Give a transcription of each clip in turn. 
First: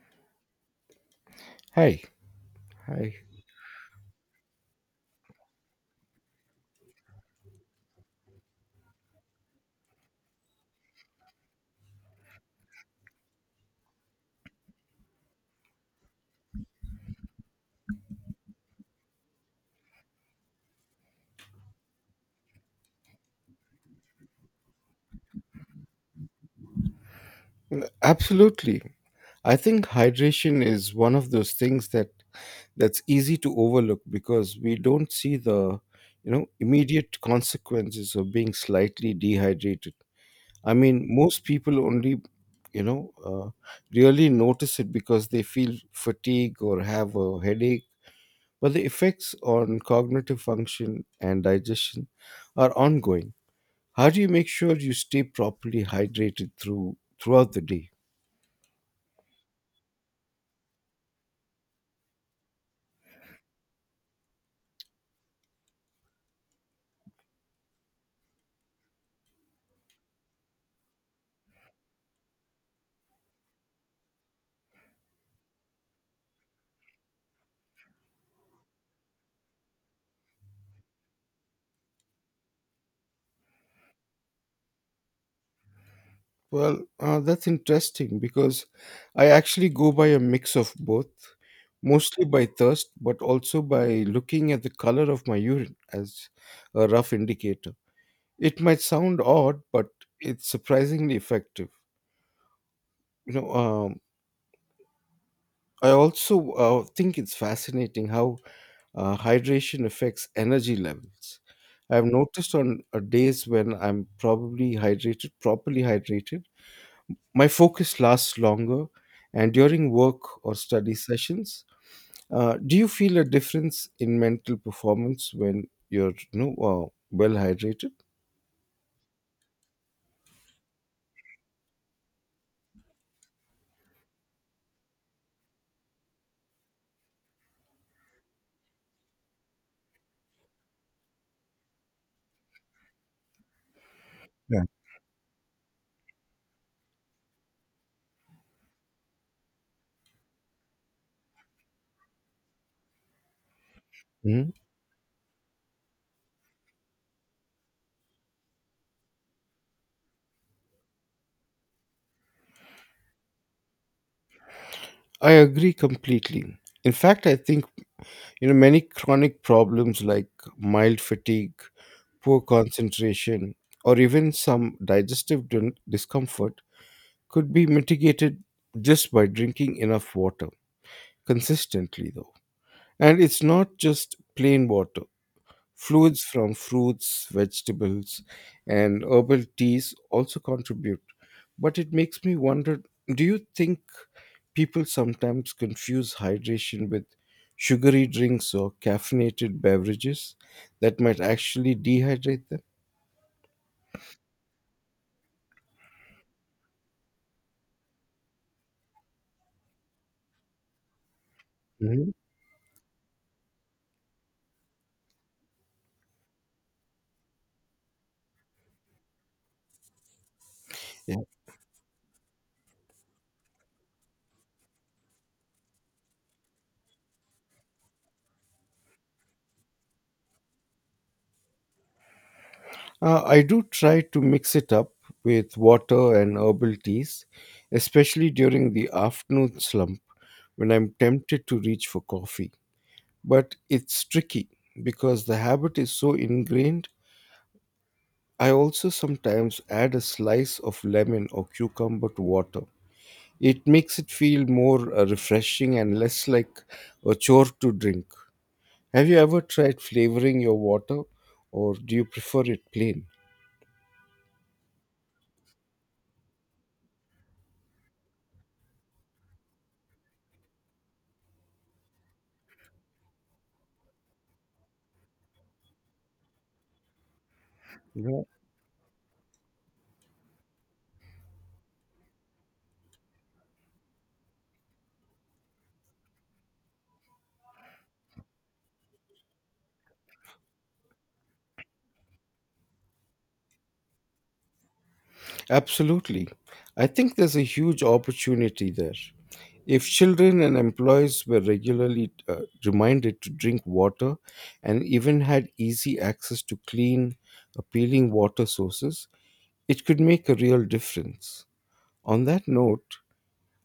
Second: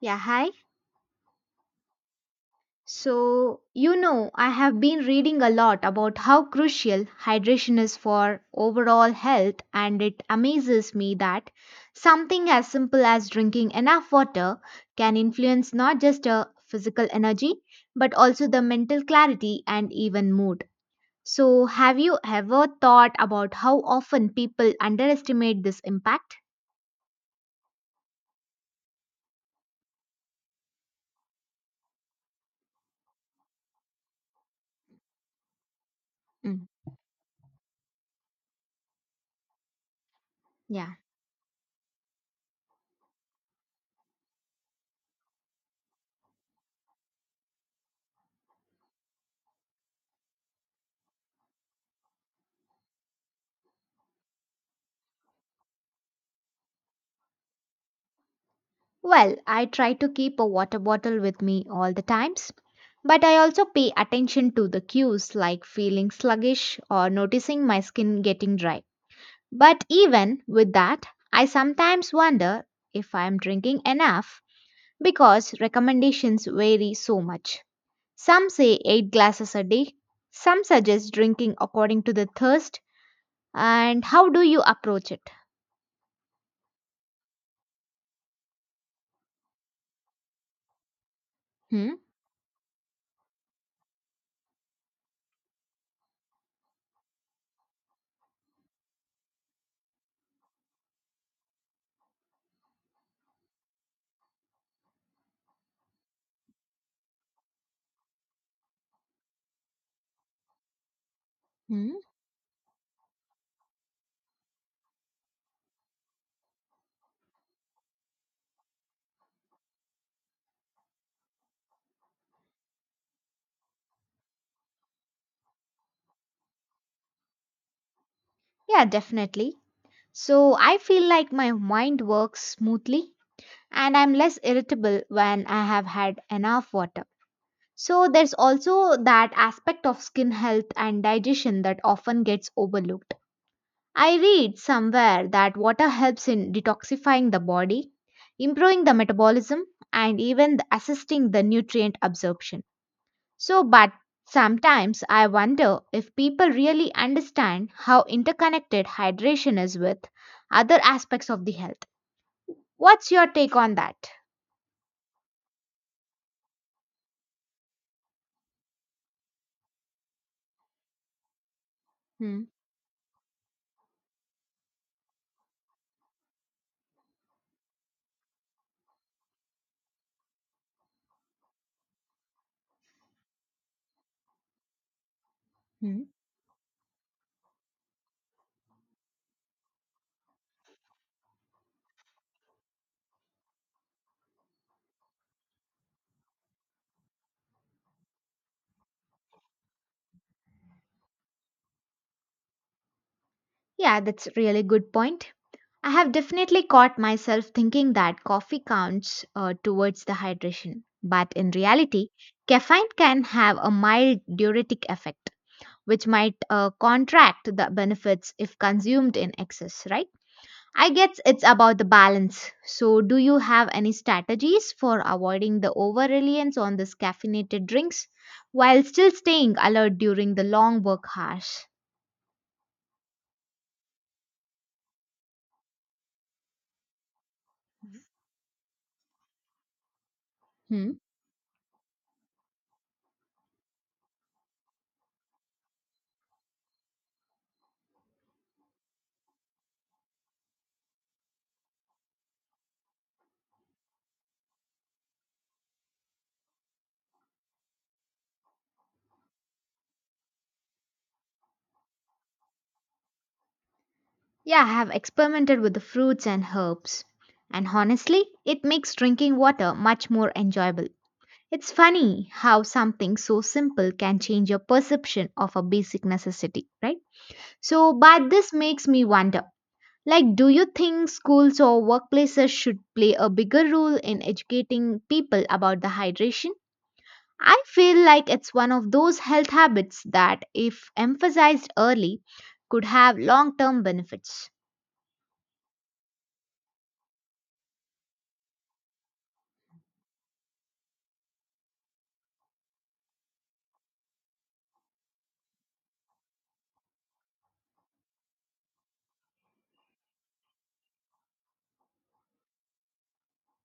Yeah, hi. Hi. Hi. So, I have been reading a lot about how crucial hydration is for overall health, and it amazes me that something as simple as drinking enough water can influence not just a physical energy but also the mental clarity and even mood. So, have you ever thought about how often people underestimate this impact? Absolutely. I think hydration is one of those things that's easy to overlook because we don't see the Mm, immediate consequences of being slightly dehydrated. I yeah. mean, most people only, you know, uh, really notice it because they feel fatigue or have a headache, but the effects on cognitive function and digestion are ongoing. How do you make sure you stay properly hydrated throughout the day? Well, I try to keep a water bottle with me all the times, but I also pay attention to the cues like feeling sluggish or noticing my skin getting dry. But even with that, I sometimes wonder if I am drinking enough because recommendations vary so much. Some say 8 glasses a day, some suggest drinking according to the thirst, and how do you approach it? Well, that's interesting because I actually go by a mix of both, Hmm? mostly by thirst, but also by looking at the color of my urine as a rough indicator. It might sound odd, but it's surprisingly effective. You know, um, I also think it's fascinating how hydration affects energy levels. Hmm? I've noticed on days when I'm properly hydrated. My focus lasts longer, and during work or study sessions, do you feel a difference in mental performance when you're well hydrated? Yeah, definitely. So I feel like my mind works smoothly and I'm less irritable when I have had enough water. So there's also that aspect of skin health and digestion that often gets overlooked. I read Yeah. somewhere that water helps in detoxifying the body, improving the metabolism, and even assisting the nutrient absorption. So, but Mhm. sometimes I wonder if people really understand how interconnected hydration is with other aspects of the health. What's your take on that? I agree completely. In fact, I think many chronic problems like mild fatigue, poor Hmm. concentration, or even some discomfort could be mitigated just by drinking enough water consistently, though. And it's not just plain water. Hmm. Fluids from fruits, vegetables, and herbal teas also contribute. But it makes me wonder, do you think people sometimes confuse hydration with sugary drinks or caffeinated beverages that might actually dehydrate them? Yeah, that's a really good point. I have definitely caught myself thinking that coffee counts towards the hydration, but in reality, Mhm. caffeine can have a mild diuretic effect, which might contract the benefits if consumed in excess, right? I Yeah. guess it's about the balance. So, do you have any strategies for avoiding the over reliance on these caffeinated drinks while still staying alert during the long work hours? I do try to mix it up with water and herbal teas, especially during the afternoon slump when I'm Hmm. tempted to reach for coffee, but it's tricky because the habit is so ingrained. I also sometimes add a slice of lemon or cucumber to water. It makes it feel more refreshing and less like a chore to drink. Have you ever tried flavoring your water or do you prefer it plain? Yeah, I have experimented with the fruits and herbs. And honestly, it makes drinking water much more enjoyable. It's funny how something so simple can change your perception of a basic necessity, right? So, Yeah. but this makes me wonder like, do you think schools or workplaces should play a bigger role in educating people about the hydration? I feel like it's one of those health habits that, if emphasized early, could have long term benefits. Absolutely. I think there's a huge opportunity there. If children and employees were regularly reminded to drink water and even had easy access to clean, appealing water sources, it could make a real difference. On that note,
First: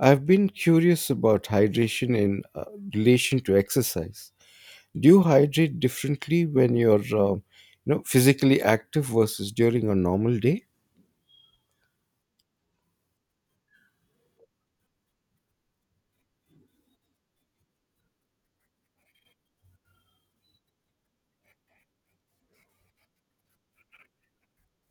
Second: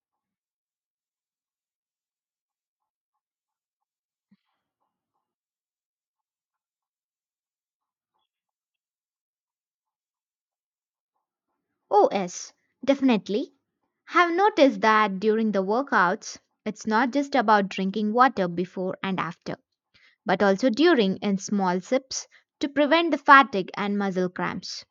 I've been curious about hydration in relation to exercise. Do you hydrate differently when you're physically active versus during a normal day? Oh, yes, definitely. Have noticed that during the workouts, it's not just about drinking water before and after, but also during in small sips to prevent the fatigue and muscle cramps.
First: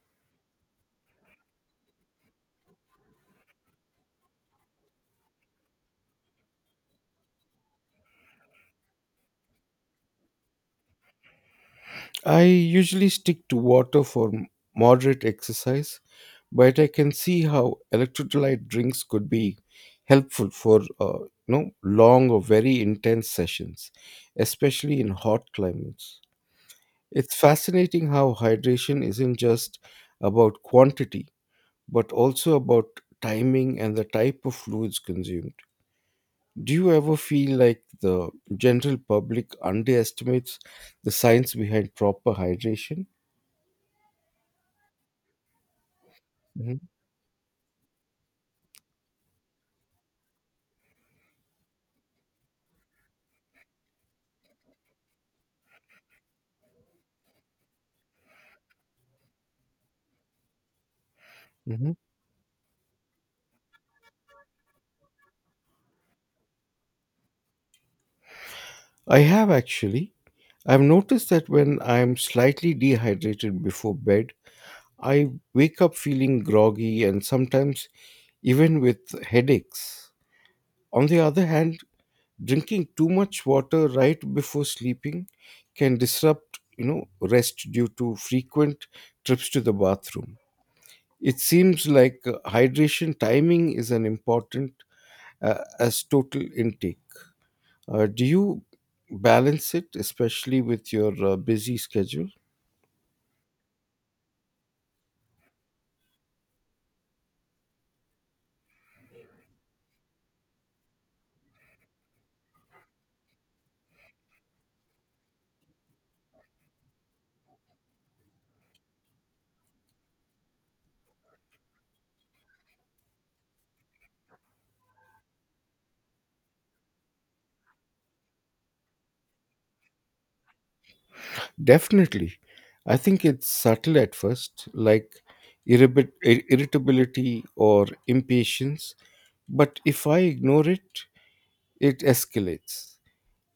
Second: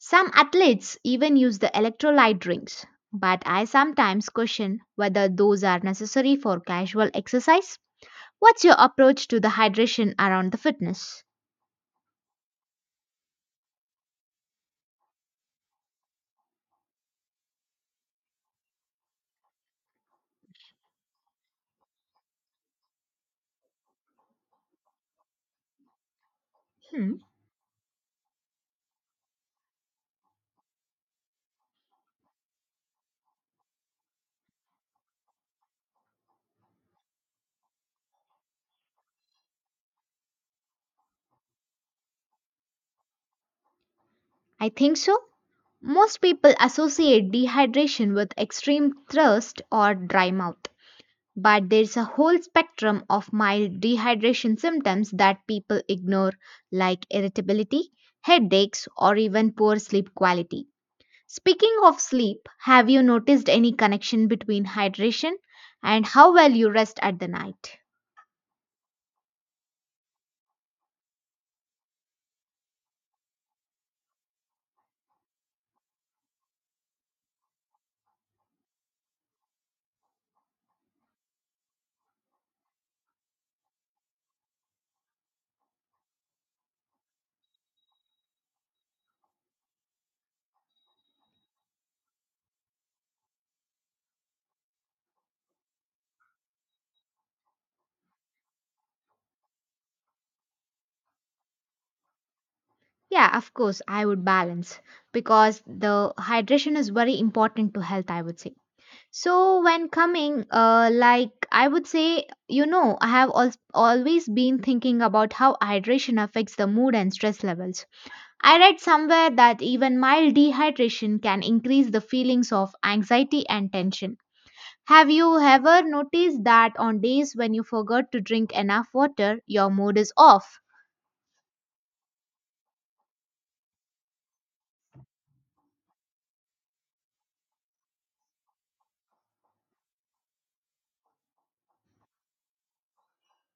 Some athletes even use the electrolyte drinks, but I sometimes question whether those are necessary for casual exercise. What's your approach to the hydration around the fitness? I usually stick to water for moderate exercise, but I can see how electrolyte drinks could be helpful for long or very intense sessions, especially in hot climates. Hmm, It's fascinating how hydration isn't just about quantity, but also about timing and the type of fluids consumed. Do you ever feel like the general public underestimates the science behind proper hydration? I think so. Most people Mhm, associate dehydration with extreme thirst or dry mouth, but there's a whole spectrum of mild dehydration symptoms that people ignore, like irritability, headaches, or even poor sleep quality. Speaking mhm. of sleep, have you noticed any connection between hydration and how well you rest at the night? I have actually. I've noticed that when I'm slightly dehydrated before bed, I wake up feeling groggy and sometimes even with headaches. On the other hand, drinking too much water right before sleeping can disrupt, you know, rest due to frequent trips to the bathroom. It seems like hydration timing is an important as total intake. Do you balance it, especially with your busy schedule? Yeah, of course, I would balance because the hydration is very important to health, I would say. So when coming, like I would say, I have always been thinking about how hydration affects the mood and stress levels. I read somewhere that even mild dehydration can increase the feelings of anxiety and tension. Have you ever noticed that on days when you forgot to drink enough water, your mood is off? Definitely. I think it's subtle at first, like irritability or impatience, but if I ignore it, it escalates.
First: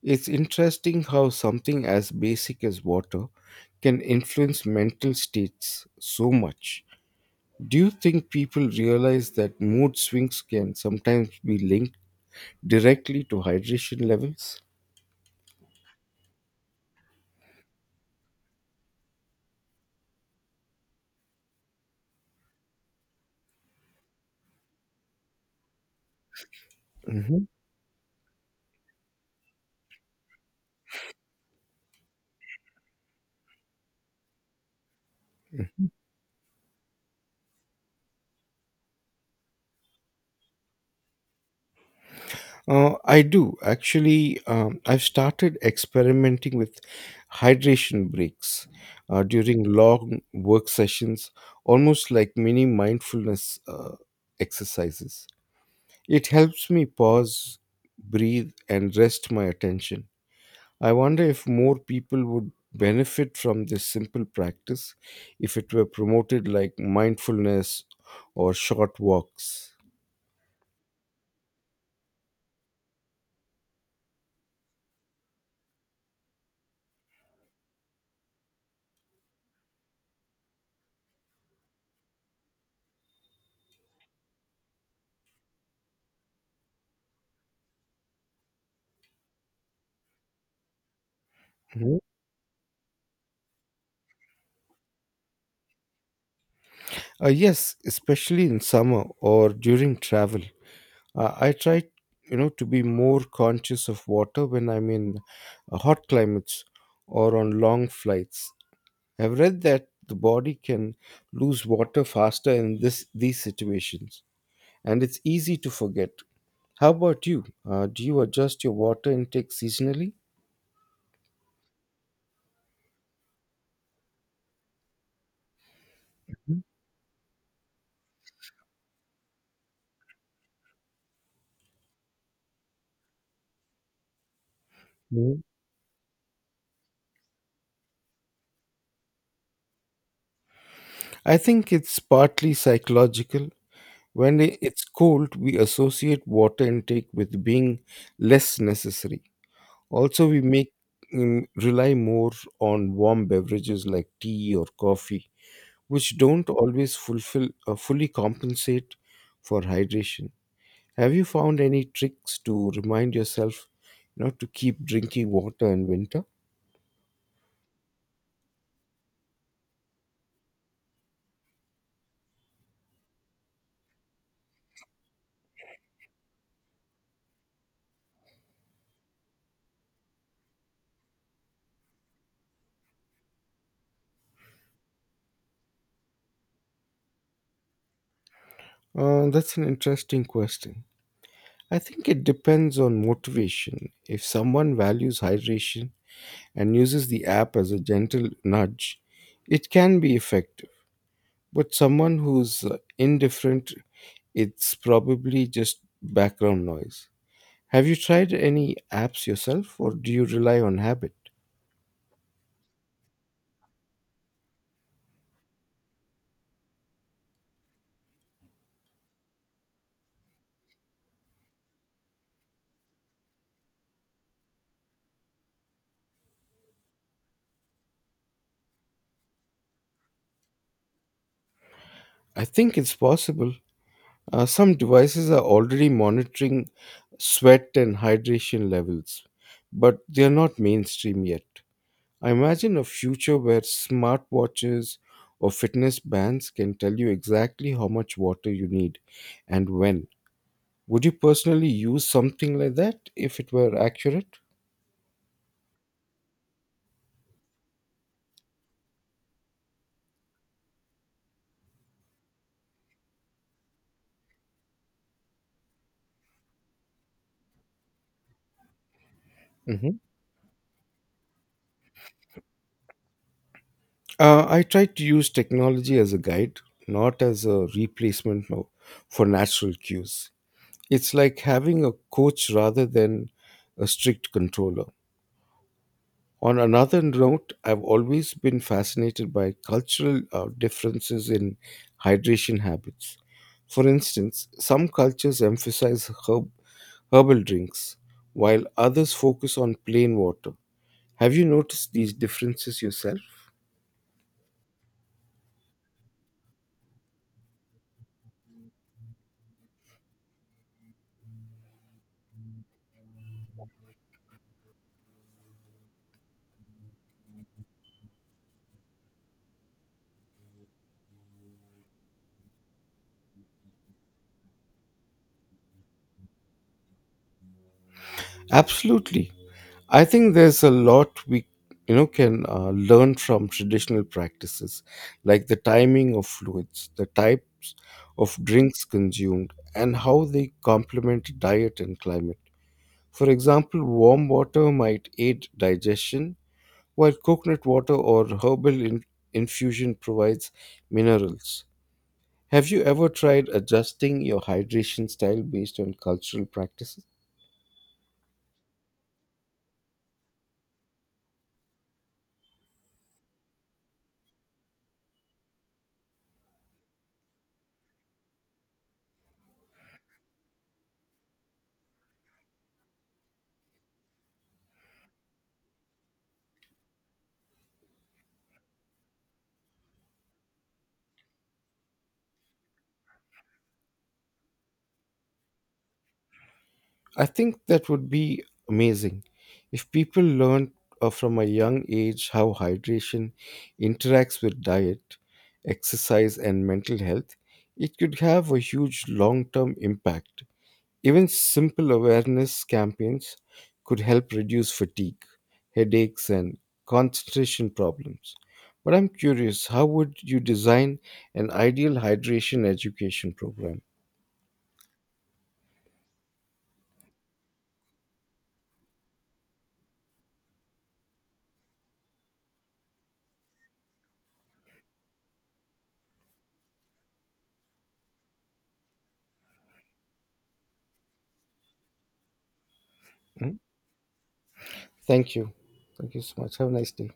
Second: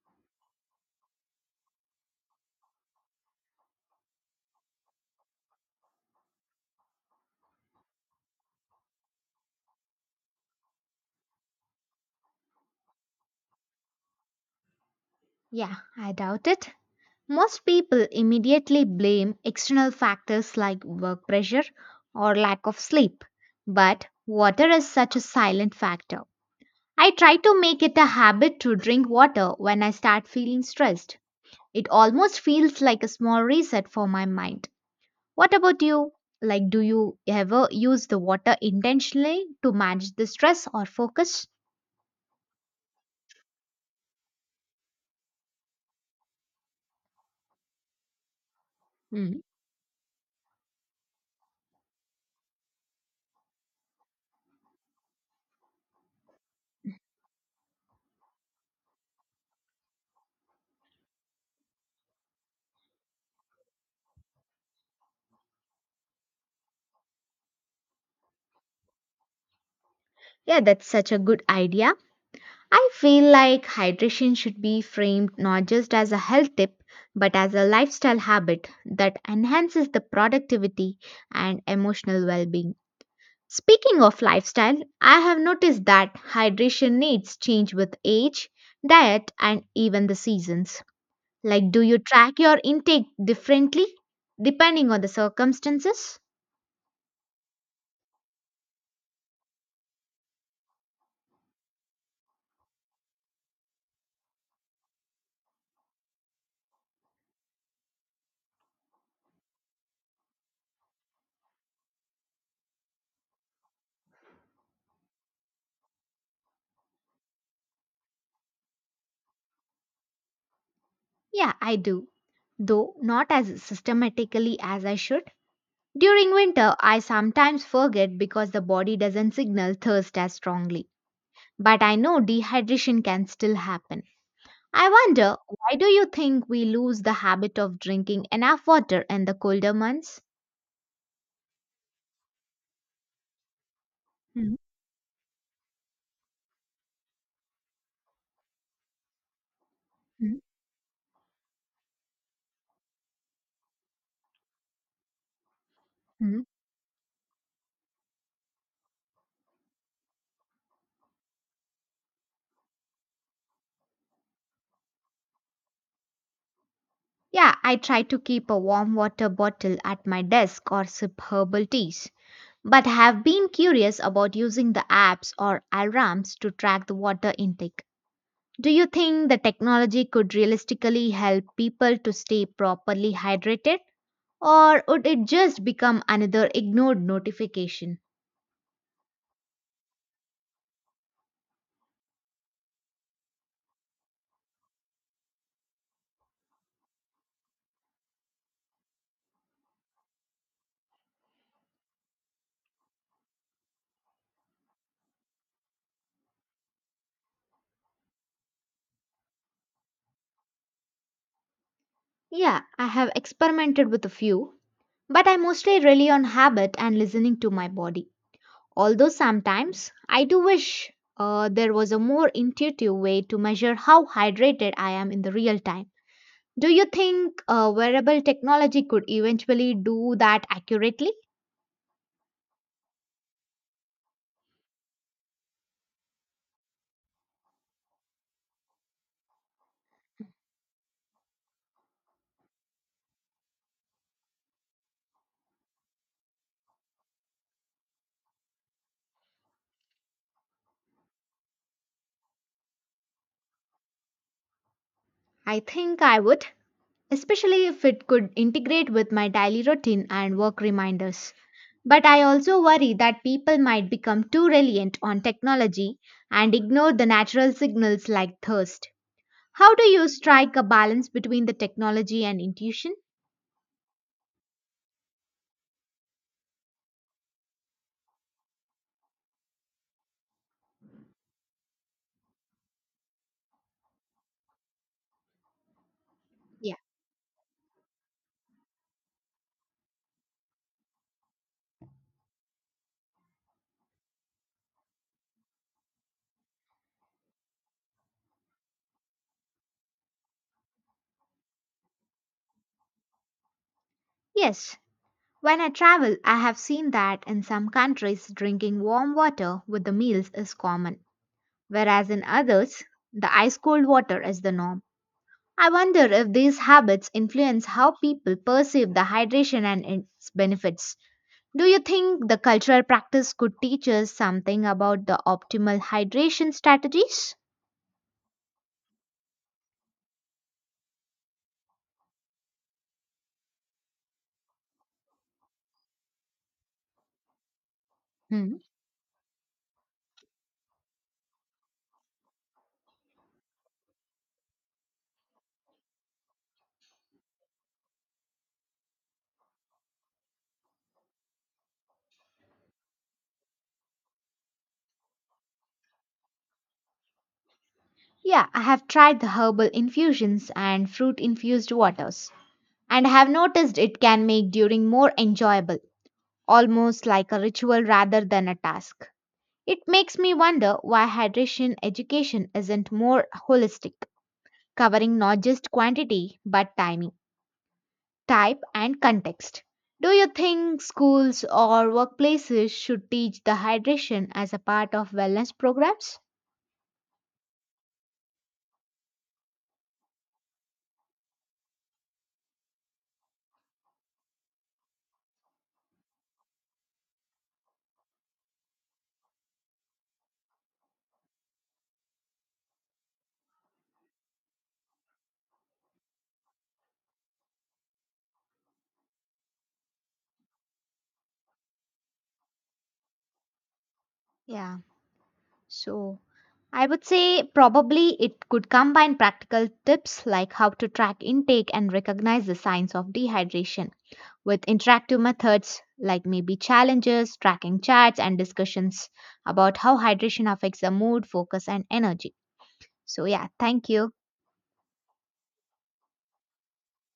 It's interesting how something as basic as water can influence mental states so much. Do you think people realize that mood swings can sometimes be linked directly to hydration levels? Yeah, I doubt it. Most people immediately blame external factors like work pressure or lack of sleep, but water is such a silent factor. I try to make it a habit to drink water when I start feeling stressed. It almost feels like a small reset for my mind. What about you? Like, do you ever use the water intentionally to manage the stress or focus? I do actually. I've started experimenting with hydration breaks Mm. during long work sessions, almost like mini mindfulness exercises. It helps me pause, breathe, and rest my attention. I wonder if more people would benefit from this simple practice if it were promoted like mindfulness or short walks. Yeah, that's such a good idea. I feel like hydration should be framed not just as a health tip, but as a lifestyle habit that enhances the productivity and emotional well being. Speaking of lifestyle, I have noticed that hydration needs change with age, diet, and even the seasons. Like, do Mm-hmm. you track your intake differently depending on the circumstances? Yes, especially in summer or during travel. I try, you know, to be more conscious of water when I'm in hot climates or on long flights. I've read that the body can lose water faster in this these situations, and it's easy to forget. How about you? Do you adjust your water intake seasonally? Yeah, I do, though not as systematically as I should. During winter, I sometimes forget because the body doesn't signal thirst as strongly. But I know dehydration can still happen. I wonder, Mhm. why do you think we lose the habit of drinking enough water in the colder months? I think it's partly psychological. When Mhm, it's cold, we associate water intake with being less necessary. Also, mhm, we make rely more on warm beverages like tea or coffee, which mhm. don't always fulfill fully compensate for hydration. Have you found any tricks to remind yourself not to keep drinking water in winter? Yeah, I try to keep a warm water bottle at my desk or sip herbal teas. But have been curious about using the apps or alarms to track the water intake. Do you think the technology could realistically help people to stay properly hydrated? Or would it just become another ignored notification? That's an interesting question. I think it depends on motivation. If someone values hydration and uses the app as a gentle nudge, it can be effective. But someone who's indifferent, it's probably just background noise. Have you tried any apps yourself, or do you rely on habit? Yeah, I have experimented with a few, but I mostly rely on habit and listening to my body. Although sometimes I do wish there was a more intuitive way to measure how hydrated I am in the real time. Do you think wearable technology could eventually do that accurately? I think it's possible. Some devices are already monitoring sweat and hydration levels, but they're not mainstream yet. I imagine a future where smartwatches or fitness bands can tell you exactly how much water you need and when. Would you personally use something like that if it were accurate? I think I would especially if it could integrate with my daily routine and work reminders. But I also worry that people might become too reliant on technology and ignore the natural signals like thirst. How do hmm you strike a balance between the technology and intuition? I try to use technology as a guide, not as a replacement for natural cues. It's like having a coach rather than a strict controller. On Yeah. another note, I've always been fascinated by cultural differences in hydration habits. For instance, some cultures emphasize herbal drinks, while others focus on plain water. Have you noticed these differences yourself? Yes. When I travel, I have seen that in some countries, drinking warm water with the meals is common, whereas in others, the ice cold water is the norm. I wonder if these habits influence how people perceive the hydration and its benefits. Do you think the cultural practice could teach us something about the optimal hydration strategies? Absolutely. I think there's a lot we can learn from traditional practices like the timing of fluids, the types of Hmm. drinks consumed, and how they complement diet and climate. For example, warm water might aid digestion while coconut water or infusion provides minerals. Have you ever tried adjusting your hydration style based on cultural practices? Yeah, I have tried the herbal infusions and fruit infused waters, and I have noticed it can make during more enjoyable, almost like a ritual rather than a task. It makes me wonder why hydration education isn't more holistic, covering not just quantity but timing. Type, and context. Do you think schools or workplaces should teach the hydration as a part of wellness programs? I think that would be amazing. If people learned from a young age how hydration interacts with diet, exercise, and mental health, it could have a huge long term impact. Even simple awareness campaigns could help reduce fatigue, headaches, and concentration problems. But I'm curious, how would you design an ideal hydration education program? Yeah, so I would say probably it could combine practical tips like how to track intake and recognize the signs of dehydration with interactive methods like maybe challenges, tracking charts, and discussions about how hydration affects the mood, focus, and energy. So, yeah, Hmm? thank you. Thank you. Thank you so much. Have a nice day.